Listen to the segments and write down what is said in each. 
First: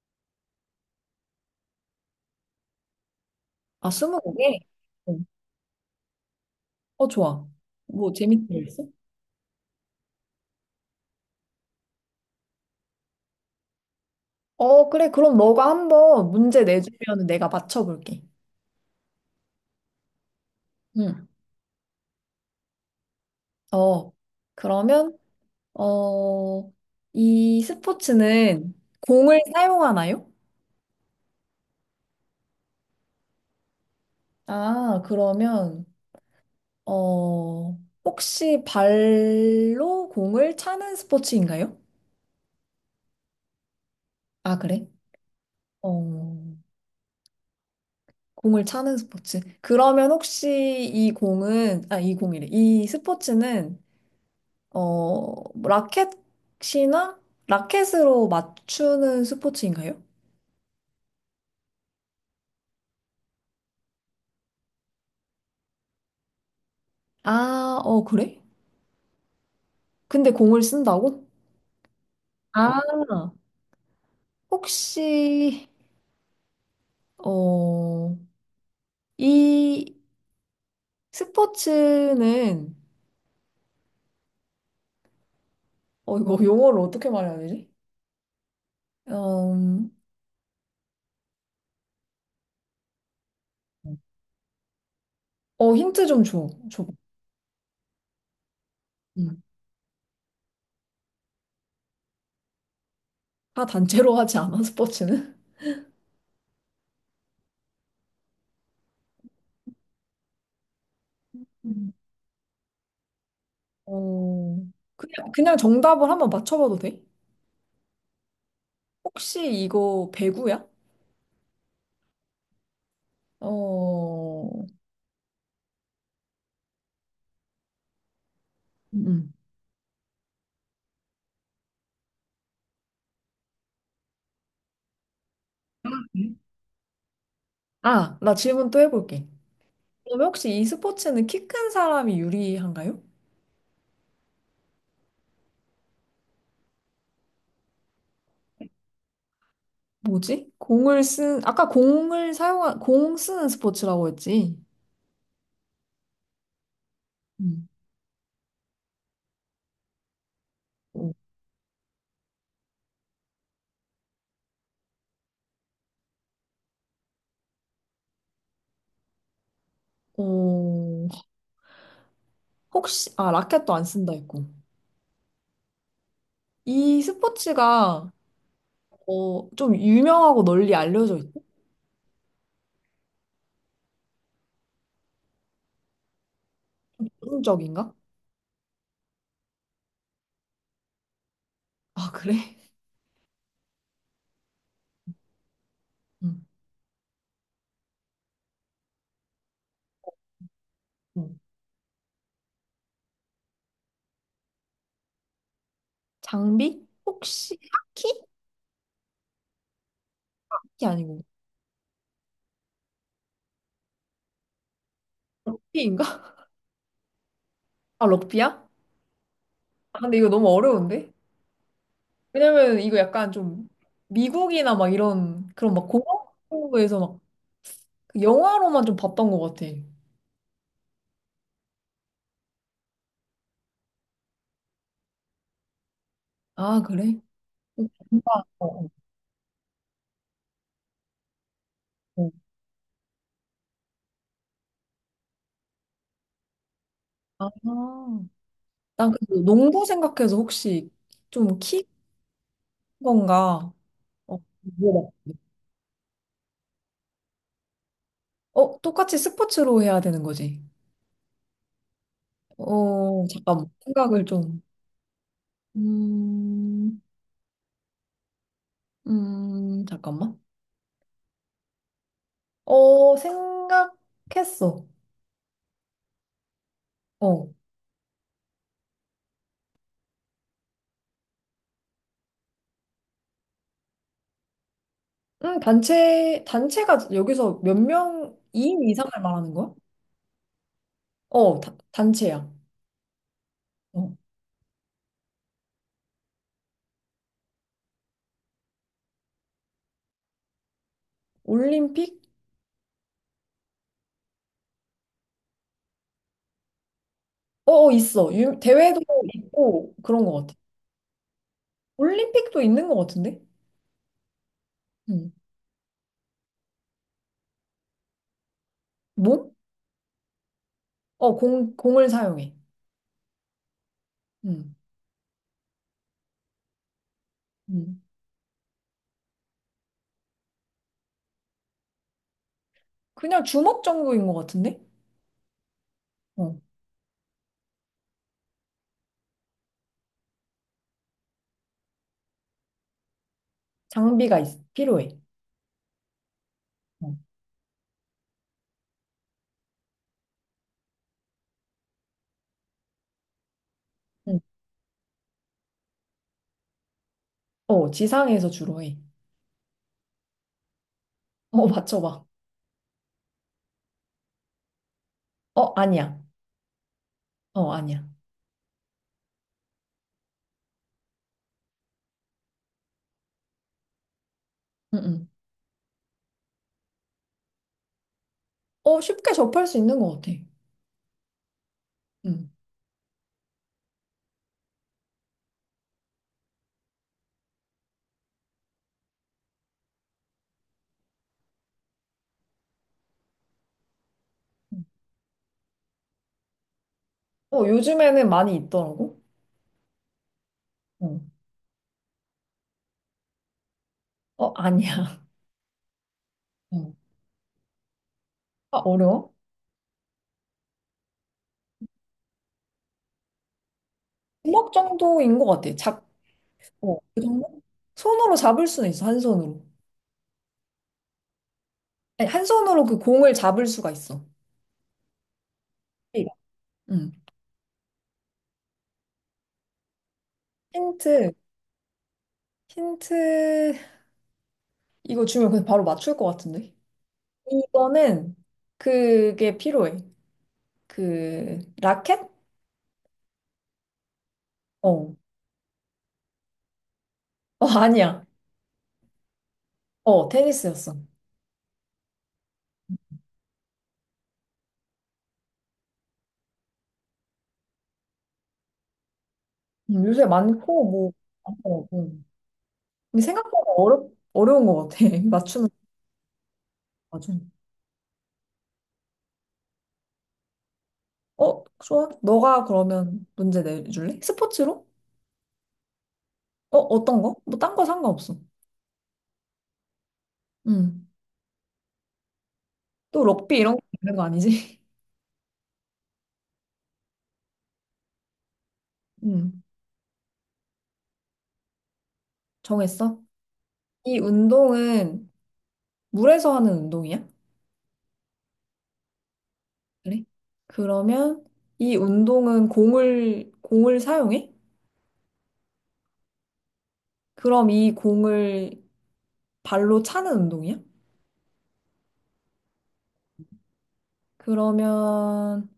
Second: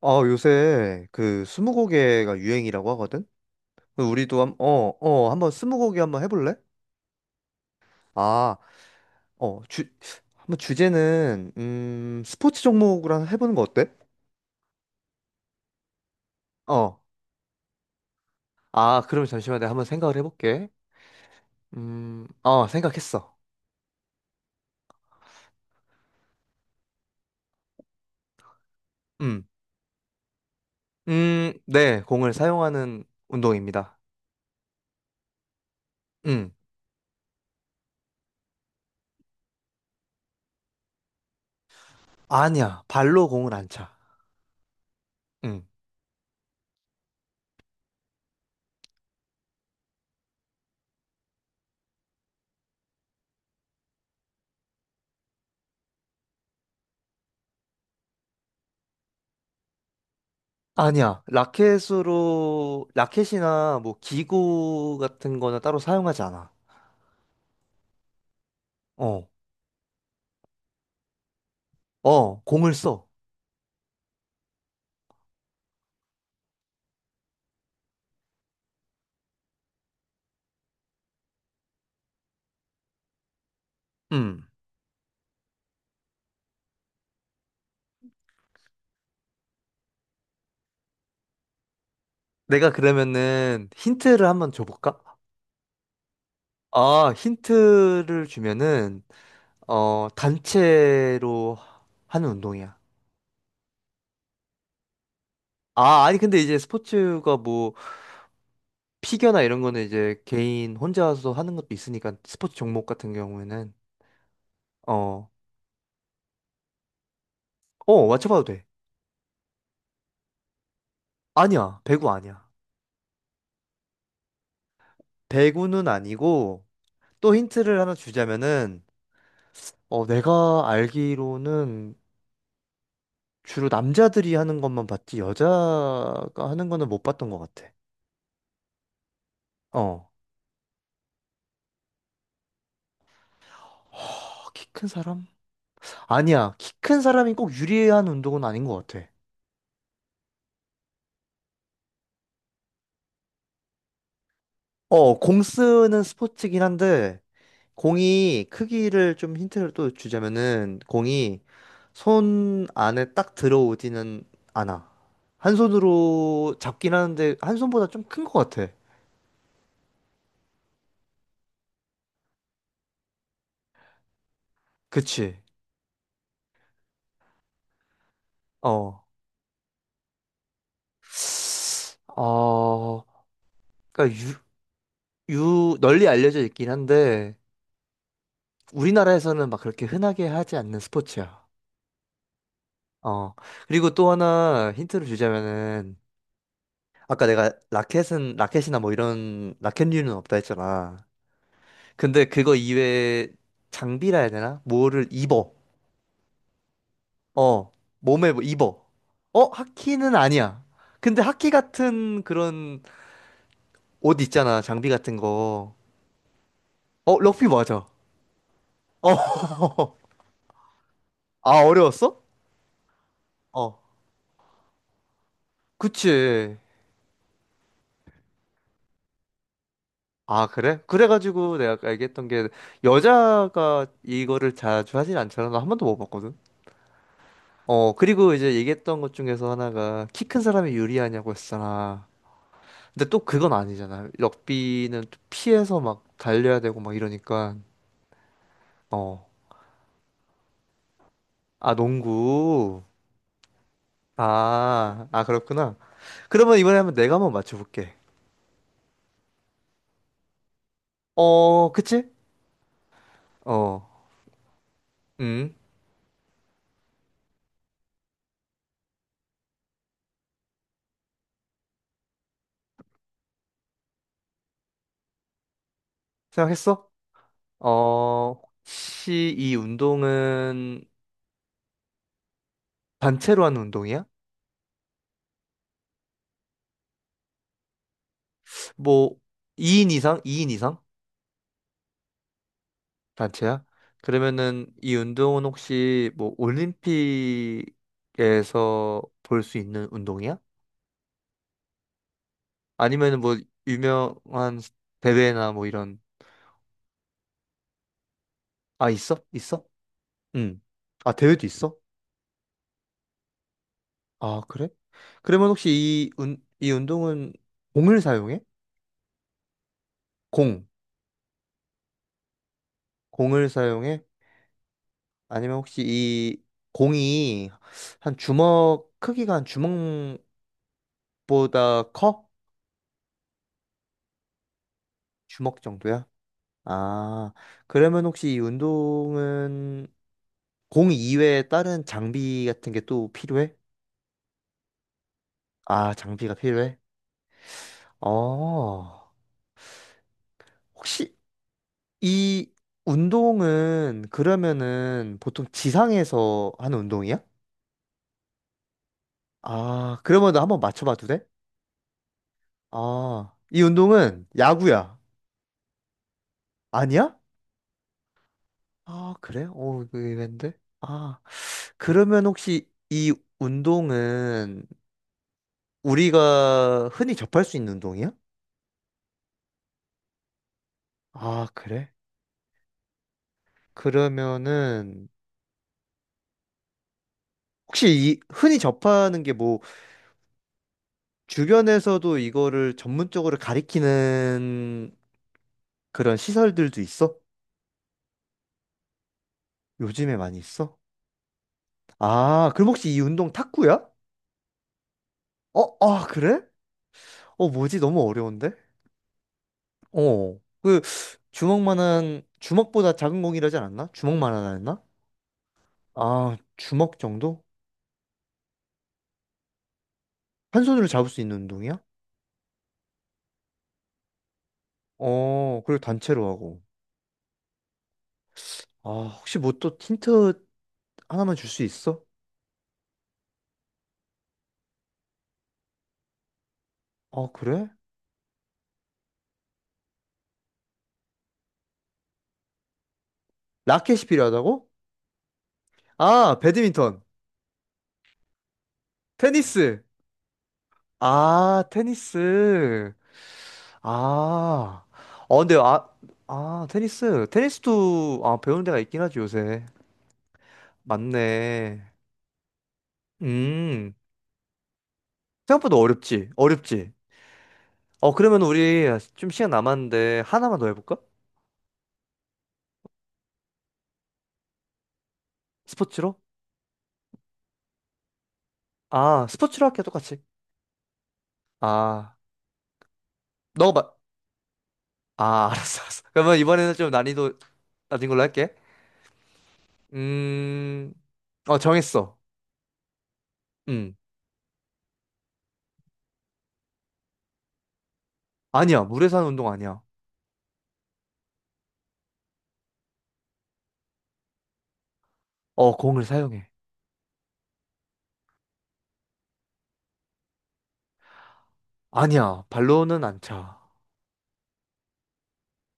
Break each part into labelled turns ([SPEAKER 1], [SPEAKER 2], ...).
[SPEAKER 1] 아, 요새 그 스무고개가 유행이라고 하거든?
[SPEAKER 2] 아,
[SPEAKER 1] 그럼 우리도
[SPEAKER 2] 스무고개? 응.
[SPEAKER 1] 한번 스무고개 한번 해볼래?
[SPEAKER 2] 어, 좋아. 뭐 재밌는
[SPEAKER 1] 아,
[SPEAKER 2] 거 있어?
[SPEAKER 1] 어, 주, 한번 주제는, 스포츠 종목으로 한번 해보는 거 어때?
[SPEAKER 2] 어, 그래. 그럼 너가 한번 문제
[SPEAKER 1] 어.
[SPEAKER 2] 내주면 내가 맞춰볼게.
[SPEAKER 1] 아, 그러면 잠시만 내가 한번 생각을 해볼게.
[SPEAKER 2] 응.
[SPEAKER 1] 생각했어.
[SPEAKER 2] 어, 그러면, 어, 이 스포츠는 공을
[SPEAKER 1] 음,
[SPEAKER 2] 사용하나요?
[SPEAKER 1] 네, 공을 사용하는 운동입니다.
[SPEAKER 2] 아, 그러면,
[SPEAKER 1] 음,
[SPEAKER 2] 어, 혹시 발로 공을 차는 스포츠인가요?
[SPEAKER 1] 아니야, 발로 공을 안 차.
[SPEAKER 2] 아, 그래?
[SPEAKER 1] 음,
[SPEAKER 2] 어, 공을 차는 스포츠. 그러면 혹시 이 공은, 아, 이 공이래. 이 스포츠는 어, 라켓이나 라켓으로 맞추는 스포츠인가요?
[SPEAKER 1] 아니야, 라켓이나 뭐 기구 같은 거는 따로 사용하지 않아.
[SPEAKER 2] 아, 어, 그래?
[SPEAKER 1] 어.
[SPEAKER 2] 근데 공을 쓴다고?
[SPEAKER 1] 어, 공을
[SPEAKER 2] 아,
[SPEAKER 1] 써.
[SPEAKER 2] 혹시, 어, 이 스포츠는,
[SPEAKER 1] 음.
[SPEAKER 2] 어, 이거 용어를 어떻게 말해야 되지? 음,
[SPEAKER 1] 내가 그러면은 힌트를 한번 줘볼까?
[SPEAKER 2] 어, 힌트 좀 줘.
[SPEAKER 1] 아, 힌트를 주면은,
[SPEAKER 2] 음.
[SPEAKER 1] 어, 단체로 하는 운동이야.
[SPEAKER 2] 다 단체로 하지 않아, 스포츠는?
[SPEAKER 1] 아니, 근데 이제 스포츠가 뭐, 피겨나 이런 거는 이제 개인 혼자서 하는 것도
[SPEAKER 2] 음.
[SPEAKER 1] 있으니까, 스포츠 종목 같은 경우에는,
[SPEAKER 2] 어,
[SPEAKER 1] 어,
[SPEAKER 2] 그냥 정답을 한번 맞춰봐도 돼?
[SPEAKER 1] 어, 맞춰봐도 돼.
[SPEAKER 2] 혹시 이거 배구야?
[SPEAKER 1] 아니야, 배구 아니야.
[SPEAKER 2] 어,
[SPEAKER 1] 배구는 아니고, 또 힌트를 하나 주자면은,
[SPEAKER 2] 음.
[SPEAKER 1] 어, 내가 알기로는 주로 남자들이 하는 것만 봤지
[SPEAKER 2] 음.
[SPEAKER 1] 여자가 하는 거는 못 봤던 것 같아.
[SPEAKER 2] 아, 나 질문 또 해볼게.
[SPEAKER 1] 어.
[SPEAKER 2] 그러면 혹시 이 스포츠는 키 큰 사람이 유리한가요?
[SPEAKER 1] 아, 키큰 사람? 아니야. 키 큰 사람이 꼭 유리한 운동은 아닌 것 같아.
[SPEAKER 2] 뭐지? 공을 쓴, 아까 공을 사용한, 공 쓰는 스포츠라고 했지?
[SPEAKER 1] 어, 공 쓰는 스포츠긴 한데
[SPEAKER 2] 음.
[SPEAKER 1] 공이 크기를 좀 힌트를 또 주자면은
[SPEAKER 2] 어,
[SPEAKER 1] 공이 손 안에 딱 들어오지는 않아. 한 손으로 잡긴 하는데 한 손보다 좀 큰 것 같아.
[SPEAKER 2] 어, 혹시, 아, 라켓도 안 쓴다 했고.
[SPEAKER 1] 그치?
[SPEAKER 2] 이 스포츠가,
[SPEAKER 1] 어.
[SPEAKER 2] 어, 좀 유명하고 널리 알려져 있고?
[SPEAKER 1] 어, 그러니까 유, 유 널리 알려져 있긴 한데
[SPEAKER 2] 전문적인가?
[SPEAKER 1] 우리나라에서는 막 그렇게 흔하게 하지 않는 스포츠야.
[SPEAKER 2] 아, 그래?
[SPEAKER 1] 어. 그리고 또 하나 힌트를 주자면은
[SPEAKER 2] 음.
[SPEAKER 1] 아까 내가 라켓은 라켓이나 뭐 이런 라켓류는 없다 했잖아.
[SPEAKER 2] 음.
[SPEAKER 1] 근데 그거 이외에 장비라 해야 되나? 뭐를 입어.
[SPEAKER 2] 장비? 혹시
[SPEAKER 1] 어.
[SPEAKER 2] 하키?
[SPEAKER 1] 몸에 뭐 입어. 어, 하키는 아니야.
[SPEAKER 2] 하키 아니고.
[SPEAKER 1] 근데 하키 같은 그런 옷 있잖아. 장비 같은 거.
[SPEAKER 2] 럭비인가?
[SPEAKER 1] 어, 럭비 맞아. 어.
[SPEAKER 2] 아, 럭비야? 아, 근데 이거 너무 어려운데?
[SPEAKER 1] 아, 어려웠어?
[SPEAKER 2] 왜냐면 이거 약간 좀
[SPEAKER 1] 어.
[SPEAKER 2] 미국이나 막 이런 그런 막
[SPEAKER 1] 그치.
[SPEAKER 2] 공항에서 막그 영화로만 좀 봤던 것 같아.
[SPEAKER 1] 아, 그래? 그래가지고 내가 아까 얘기했던 게 여자가 이거를 자주 하진 않잖아. 나 한 번도 못 봤거든.
[SPEAKER 2] 아, 그래? 어,
[SPEAKER 1] 어, 그리고
[SPEAKER 2] 뭔가,
[SPEAKER 1] 이제
[SPEAKER 2] 어, 어,
[SPEAKER 1] 얘기했던 것 중에서 하나가 키 큰 사람이 유리하냐고 했잖아.
[SPEAKER 2] 어.
[SPEAKER 1] 근데 또 그건 아니잖아. 럭비는 또 피해서 막 달려야 되고 막 이러니까.
[SPEAKER 2] 아, 난그
[SPEAKER 1] 어.
[SPEAKER 2] 농구 생각해서 혹시 좀
[SPEAKER 1] 아,
[SPEAKER 2] 키
[SPEAKER 1] 농구.
[SPEAKER 2] 건가? 어, 물
[SPEAKER 1] 아,
[SPEAKER 2] 어
[SPEAKER 1] 아,
[SPEAKER 2] 봤
[SPEAKER 1] 그렇구나. 그러면 이번에 한번 내가 한번 맞춰볼게.
[SPEAKER 2] 어, 똑같이 스포츠로 해야 되는 거지.
[SPEAKER 1] 어, 그치?
[SPEAKER 2] 어, 잠깐만.
[SPEAKER 1] 어,
[SPEAKER 2] 생각을 좀.
[SPEAKER 1] 음,
[SPEAKER 2] 음, 잠깐만. 어, 생각했어.
[SPEAKER 1] 생각했어?
[SPEAKER 2] 어.
[SPEAKER 1] 어, 혹시 이 운동은 단체로 하는 운동이야?
[SPEAKER 2] 단체가 여기서 몇 명, 2인 이상을
[SPEAKER 1] 뭐
[SPEAKER 2] 말하는 거야?
[SPEAKER 1] 2인 이상? 이인 이상?
[SPEAKER 2] 어, 단체야.
[SPEAKER 1] 단체야?
[SPEAKER 2] 어.
[SPEAKER 1] 그러면은 이 운동은 혹시 뭐 올림픽에서 볼 수 있는 운동이야?
[SPEAKER 2] 올림픽?
[SPEAKER 1] 아니면은 뭐 유명한 대회나 뭐 이런.
[SPEAKER 2] 어, 어, 있어.
[SPEAKER 1] 아
[SPEAKER 2] 대회도
[SPEAKER 1] 있어? 있어?
[SPEAKER 2] 있고, 그런 것 같아.
[SPEAKER 1] 응. 아 대회도 있어?
[SPEAKER 2] 올림픽도 있는 것 같은데?
[SPEAKER 1] 아 그래?
[SPEAKER 2] 음.
[SPEAKER 1] 그러면 혹시 이 운동은 공을 사용해?
[SPEAKER 2] 몸?
[SPEAKER 1] 공.
[SPEAKER 2] 어, 공을 사용해.
[SPEAKER 1] 공을 사용해?
[SPEAKER 2] 음.
[SPEAKER 1] 아니면 혹시 이 공이
[SPEAKER 2] 음.
[SPEAKER 1] 한 주먹 크기가 한 주먹보다 커?
[SPEAKER 2] 그냥 주먹 정도인 것 같은데?
[SPEAKER 1] 주먹 정도야?
[SPEAKER 2] 어.
[SPEAKER 1] 아, 그러면 혹시 이 운동은 공 이외에 다른 장비 같은 게 또 필요해?
[SPEAKER 2] 장비가 있, 필요해.
[SPEAKER 1] 아, 장비가 필요해?
[SPEAKER 2] 어.
[SPEAKER 1] 어, 혹시 이 운동은
[SPEAKER 2] 음.
[SPEAKER 1] 그러면은 보통 지상에서 하는 운동이야?
[SPEAKER 2] 어, 지상에서 주로 해.
[SPEAKER 1] 아, 그러면 나 한번 맞춰봐도 돼?
[SPEAKER 2] 어, 맞춰봐.
[SPEAKER 1] 아, 이 운동은 야구야.
[SPEAKER 2] 어, 아니야.
[SPEAKER 1] 아니야?
[SPEAKER 2] 어, 아니야.
[SPEAKER 1] 아, 그래? 어, 이거 의외인데? 아, 그러면 혹시 이 운동은
[SPEAKER 2] 응, 응.
[SPEAKER 1] 우리가 흔히 접할 수 있는 운동이야?
[SPEAKER 2] 어, 쉽게 접할 수 있는 것 같아.
[SPEAKER 1] 아, 그래?
[SPEAKER 2] 응
[SPEAKER 1] 그러면은 혹시 이 흔히 접하는 게 뭐 주변에서도 이거를 전문적으로
[SPEAKER 2] 응.
[SPEAKER 1] 가리키는 그런 시설들도 있어?
[SPEAKER 2] 어, 요즘에는 많이 있더라고.
[SPEAKER 1] 요즘에 많이 있어?
[SPEAKER 2] 어,
[SPEAKER 1] 아, 그럼 혹시 이 운동 탁구야?
[SPEAKER 2] 어, 아니야.
[SPEAKER 1] 어, 아, 그래?
[SPEAKER 2] 어.
[SPEAKER 1] 어, 뭐지? 너무 어려운데?
[SPEAKER 2] 아, 어려워?
[SPEAKER 1] 어, 그 주먹만한 주먹보다 작은 공이라지 않았나? 주먹만하다
[SPEAKER 2] 주먹
[SPEAKER 1] 했나?
[SPEAKER 2] 정도인 것 같아. 작,
[SPEAKER 1] 아,
[SPEAKER 2] 어,
[SPEAKER 1] 주먹
[SPEAKER 2] 그
[SPEAKER 1] 정도?
[SPEAKER 2] 정도? 손으로 잡을 수는 있어, 한 손으로.
[SPEAKER 1] 한 손으로 잡을 수 있는 운동이야?
[SPEAKER 2] 아니, 한 손으로 그 공을 잡을 수가 있어.
[SPEAKER 1] 어, 그리고
[SPEAKER 2] 네.
[SPEAKER 1] 단체로 하고.
[SPEAKER 2] 응.
[SPEAKER 1] 아, 혹시 뭐 또 힌트
[SPEAKER 2] 힌트,
[SPEAKER 1] 하나만 줄 수 있어?
[SPEAKER 2] 힌트, 이거 주면 그냥 바로 맞출 것 같은데.
[SPEAKER 1] 어 그래?
[SPEAKER 2] 이거는 그게 필요해. 그, 라켓?
[SPEAKER 1] 라켓이 필요하다고?
[SPEAKER 2] 어.
[SPEAKER 1] 아, 배드민턴.
[SPEAKER 2] 어, 아니야.
[SPEAKER 1] 테니스.
[SPEAKER 2] 어, 테니스였어.
[SPEAKER 1] 아, 테니스. 아. 어, 근데, 아, 아, 테니스. 테니스도, 배우는 데가 있긴 하지, 요새.
[SPEAKER 2] 요새 많고, 뭐, 어,
[SPEAKER 1] 맞네.
[SPEAKER 2] 어. 근데 생각보다
[SPEAKER 1] 음.
[SPEAKER 2] 어려운 것 같아. 맞추는.
[SPEAKER 1] 생각보다 어렵지. 어렵지.
[SPEAKER 2] 아, 좀.
[SPEAKER 1] 어, 그러면 우리 좀 시간 남았는데, 하나만 더 해볼까?
[SPEAKER 2] 어, 좋아. 너가 그러면 문제 내줄래? 스포츠로?
[SPEAKER 1] 스포츠로?
[SPEAKER 2] 어, 어떤 거? 뭐, 딴 거 상관없어.
[SPEAKER 1] 아, 스포츠로 할게, 똑같이.
[SPEAKER 2] 음.
[SPEAKER 1] 아,
[SPEAKER 2] 또 럭비 이런 거
[SPEAKER 1] 너가, 마-
[SPEAKER 2] 있는 거 아니지?
[SPEAKER 1] 아, 알았어. 그러면 이번에는 좀 난이도 낮은 걸로 할게.
[SPEAKER 2] 음.
[SPEAKER 1] 음, 정했어.
[SPEAKER 2] 정했어?
[SPEAKER 1] 응.
[SPEAKER 2] 이 운동은 물에서 하는 운동이야?
[SPEAKER 1] 아니야. 물에서 하는 운동 아니야.
[SPEAKER 2] 그래? 그러면 이 운동은 공을 사용해?
[SPEAKER 1] 어, 공을 사용해.
[SPEAKER 2] 그럼 이 공을 발로 차는 운동이야?
[SPEAKER 1] 아니야. 발로는 안 차.
[SPEAKER 2] 그러면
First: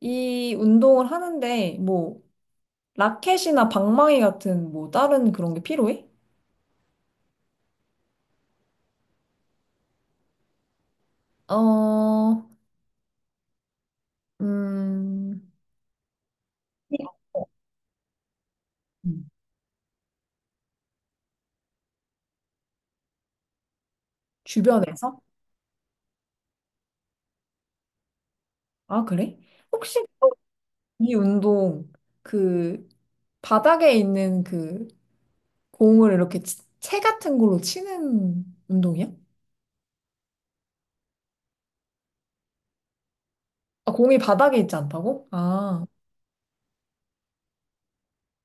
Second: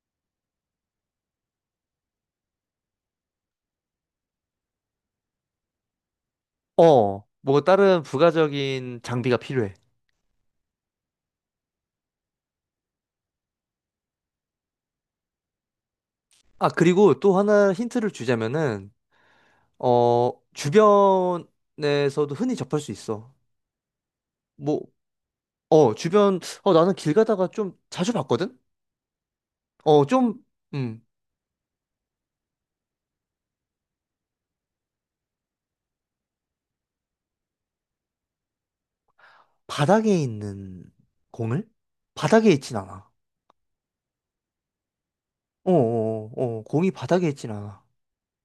[SPEAKER 2] 이 운동을 하는데 뭐, 라켓이나 방망이 같은 뭐, 다른 그런 게 필요해?
[SPEAKER 1] 어, 뭐 다른 부가적인 장비가 필요해.
[SPEAKER 2] 어, 음,
[SPEAKER 1] 아, 그리고 또 하나 힌트를 주자면은,
[SPEAKER 2] 음.
[SPEAKER 1] 어, 주변에서도 흔히 접할 수 있어. 뭐,
[SPEAKER 2] 주변에서?
[SPEAKER 1] 어, 주변, 어, 나는 길 가다가 좀 자주 봤거든?
[SPEAKER 2] 아, 그래? 혹시
[SPEAKER 1] 어, 좀, 음,
[SPEAKER 2] 이 운동 그 바닥에 있는 그 공을 이렇게 채 같은 걸로 치는 운동이야?
[SPEAKER 1] 바닥에 있는 공을? 바닥에 있진 않아.
[SPEAKER 2] 아, 공이 바닥에 있지 않다고? 아,
[SPEAKER 1] 공이 바닥에 있진 않아.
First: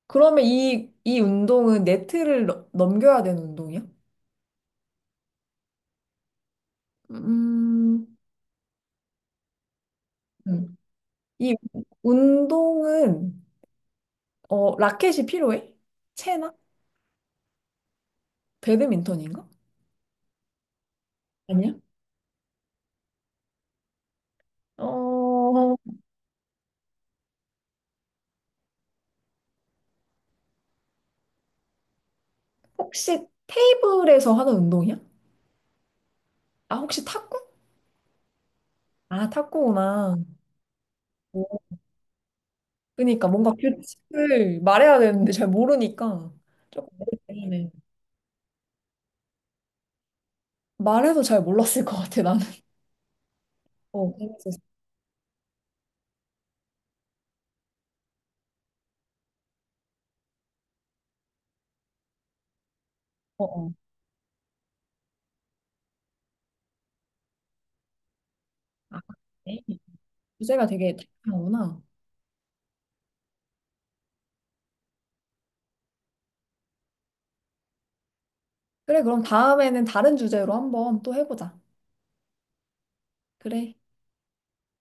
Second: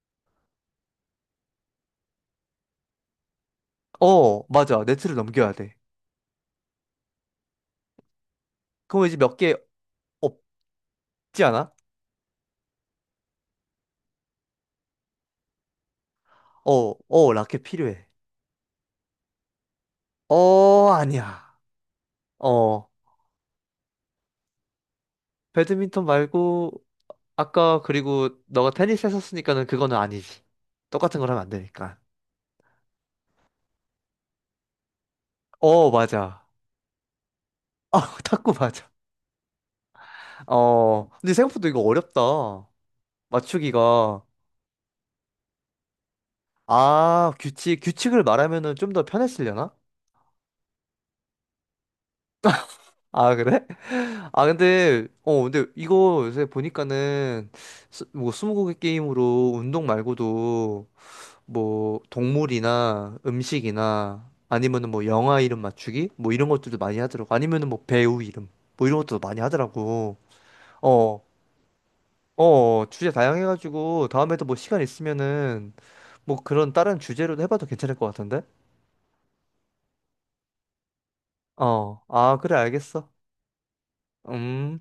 [SPEAKER 2] 그러면 이 운동은 네트를 넘겨야 되는 운동이야?
[SPEAKER 1] 어, 맞아. 네트를 넘겨야 돼.
[SPEAKER 2] 음,
[SPEAKER 1] 그럼 이제 몇 개,
[SPEAKER 2] 음.
[SPEAKER 1] 있지
[SPEAKER 2] 이
[SPEAKER 1] 않아?
[SPEAKER 2] 운동은 어, 라켓이 필요해? 채나?
[SPEAKER 1] 어, 어, 라켓 필요해.
[SPEAKER 2] 배드민턴인가?
[SPEAKER 1] 어, 아니야.
[SPEAKER 2] 아니야?
[SPEAKER 1] 어,
[SPEAKER 2] 어,
[SPEAKER 1] 배드민턴 말고, 아까, 그리고, 너가 테니스 했었으니까는 그거는 아니지. 똑같은 걸 하면 안 되니까.
[SPEAKER 2] 혹시 테이블에서 하는 운동이야?
[SPEAKER 1] 어, 맞아.
[SPEAKER 2] 아, 혹시 탁구?
[SPEAKER 1] 아, 탁구 맞아.
[SPEAKER 2] 아, 탁구구나.
[SPEAKER 1] 어, 근데
[SPEAKER 2] 오,
[SPEAKER 1] 생각보다 이거 어렵다.
[SPEAKER 2] 그러니까 뭔가
[SPEAKER 1] 맞추기가.
[SPEAKER 2] 규칙을 말해야 되는데 잘 모르니까 조금
[SPEAKER 1] 아,
[SPEAKER 2] 어렵네.
[SPEAKER 1] 규칙을 말하면은 좀 더 편했으려나?
[SPEAKER 2] 말해도 잘 몰랐을 것 같아, 나는.
[SPEAKER 1] 아, 그래?
[SPEAKER 2] 어,
[SPEAKER 1] 아,
[SPEAKER 2] 재밌었어.
[SPEAKER 1] 근데 이거 요새 보니까는, 스무고개 게임으로 운동 말고도 뭐 동물이나
[SPEAKER 2] 어, 어.
[SPEAKER 1] 음식이나 아니면은 뭐 영화 이름 맞추기 뭐 이런 것들도 많이 하더라고. 아니면은 뭐 배우 이름 뭐
[SPEAKER 2] 아,
[SPEAKER 1] 이런 것도 많이
[SPEAKER 2] 네.
[SPEAKER 1] 하더라고.
[SPEAKER 2] 주제가 되게
[SPEAKER 1] 어,
[SPEAKER 2] 다양하구나.
[SPEAKER 1] 어, 주제 다양해가지고 다음에도 뭐 시간 있으면은 뭐 그런 다른 주제로도 해봐도 괜찮을 것 같은데.
[SPEAKER 2] 그래, 그럼 다음에는 다른 주제로 한번 또 해보자.
[SPEAKER 1] 어, 아, 그래, 알겠어.
[SPEAKER 2] 그래.
[SPEAKER 1] 음.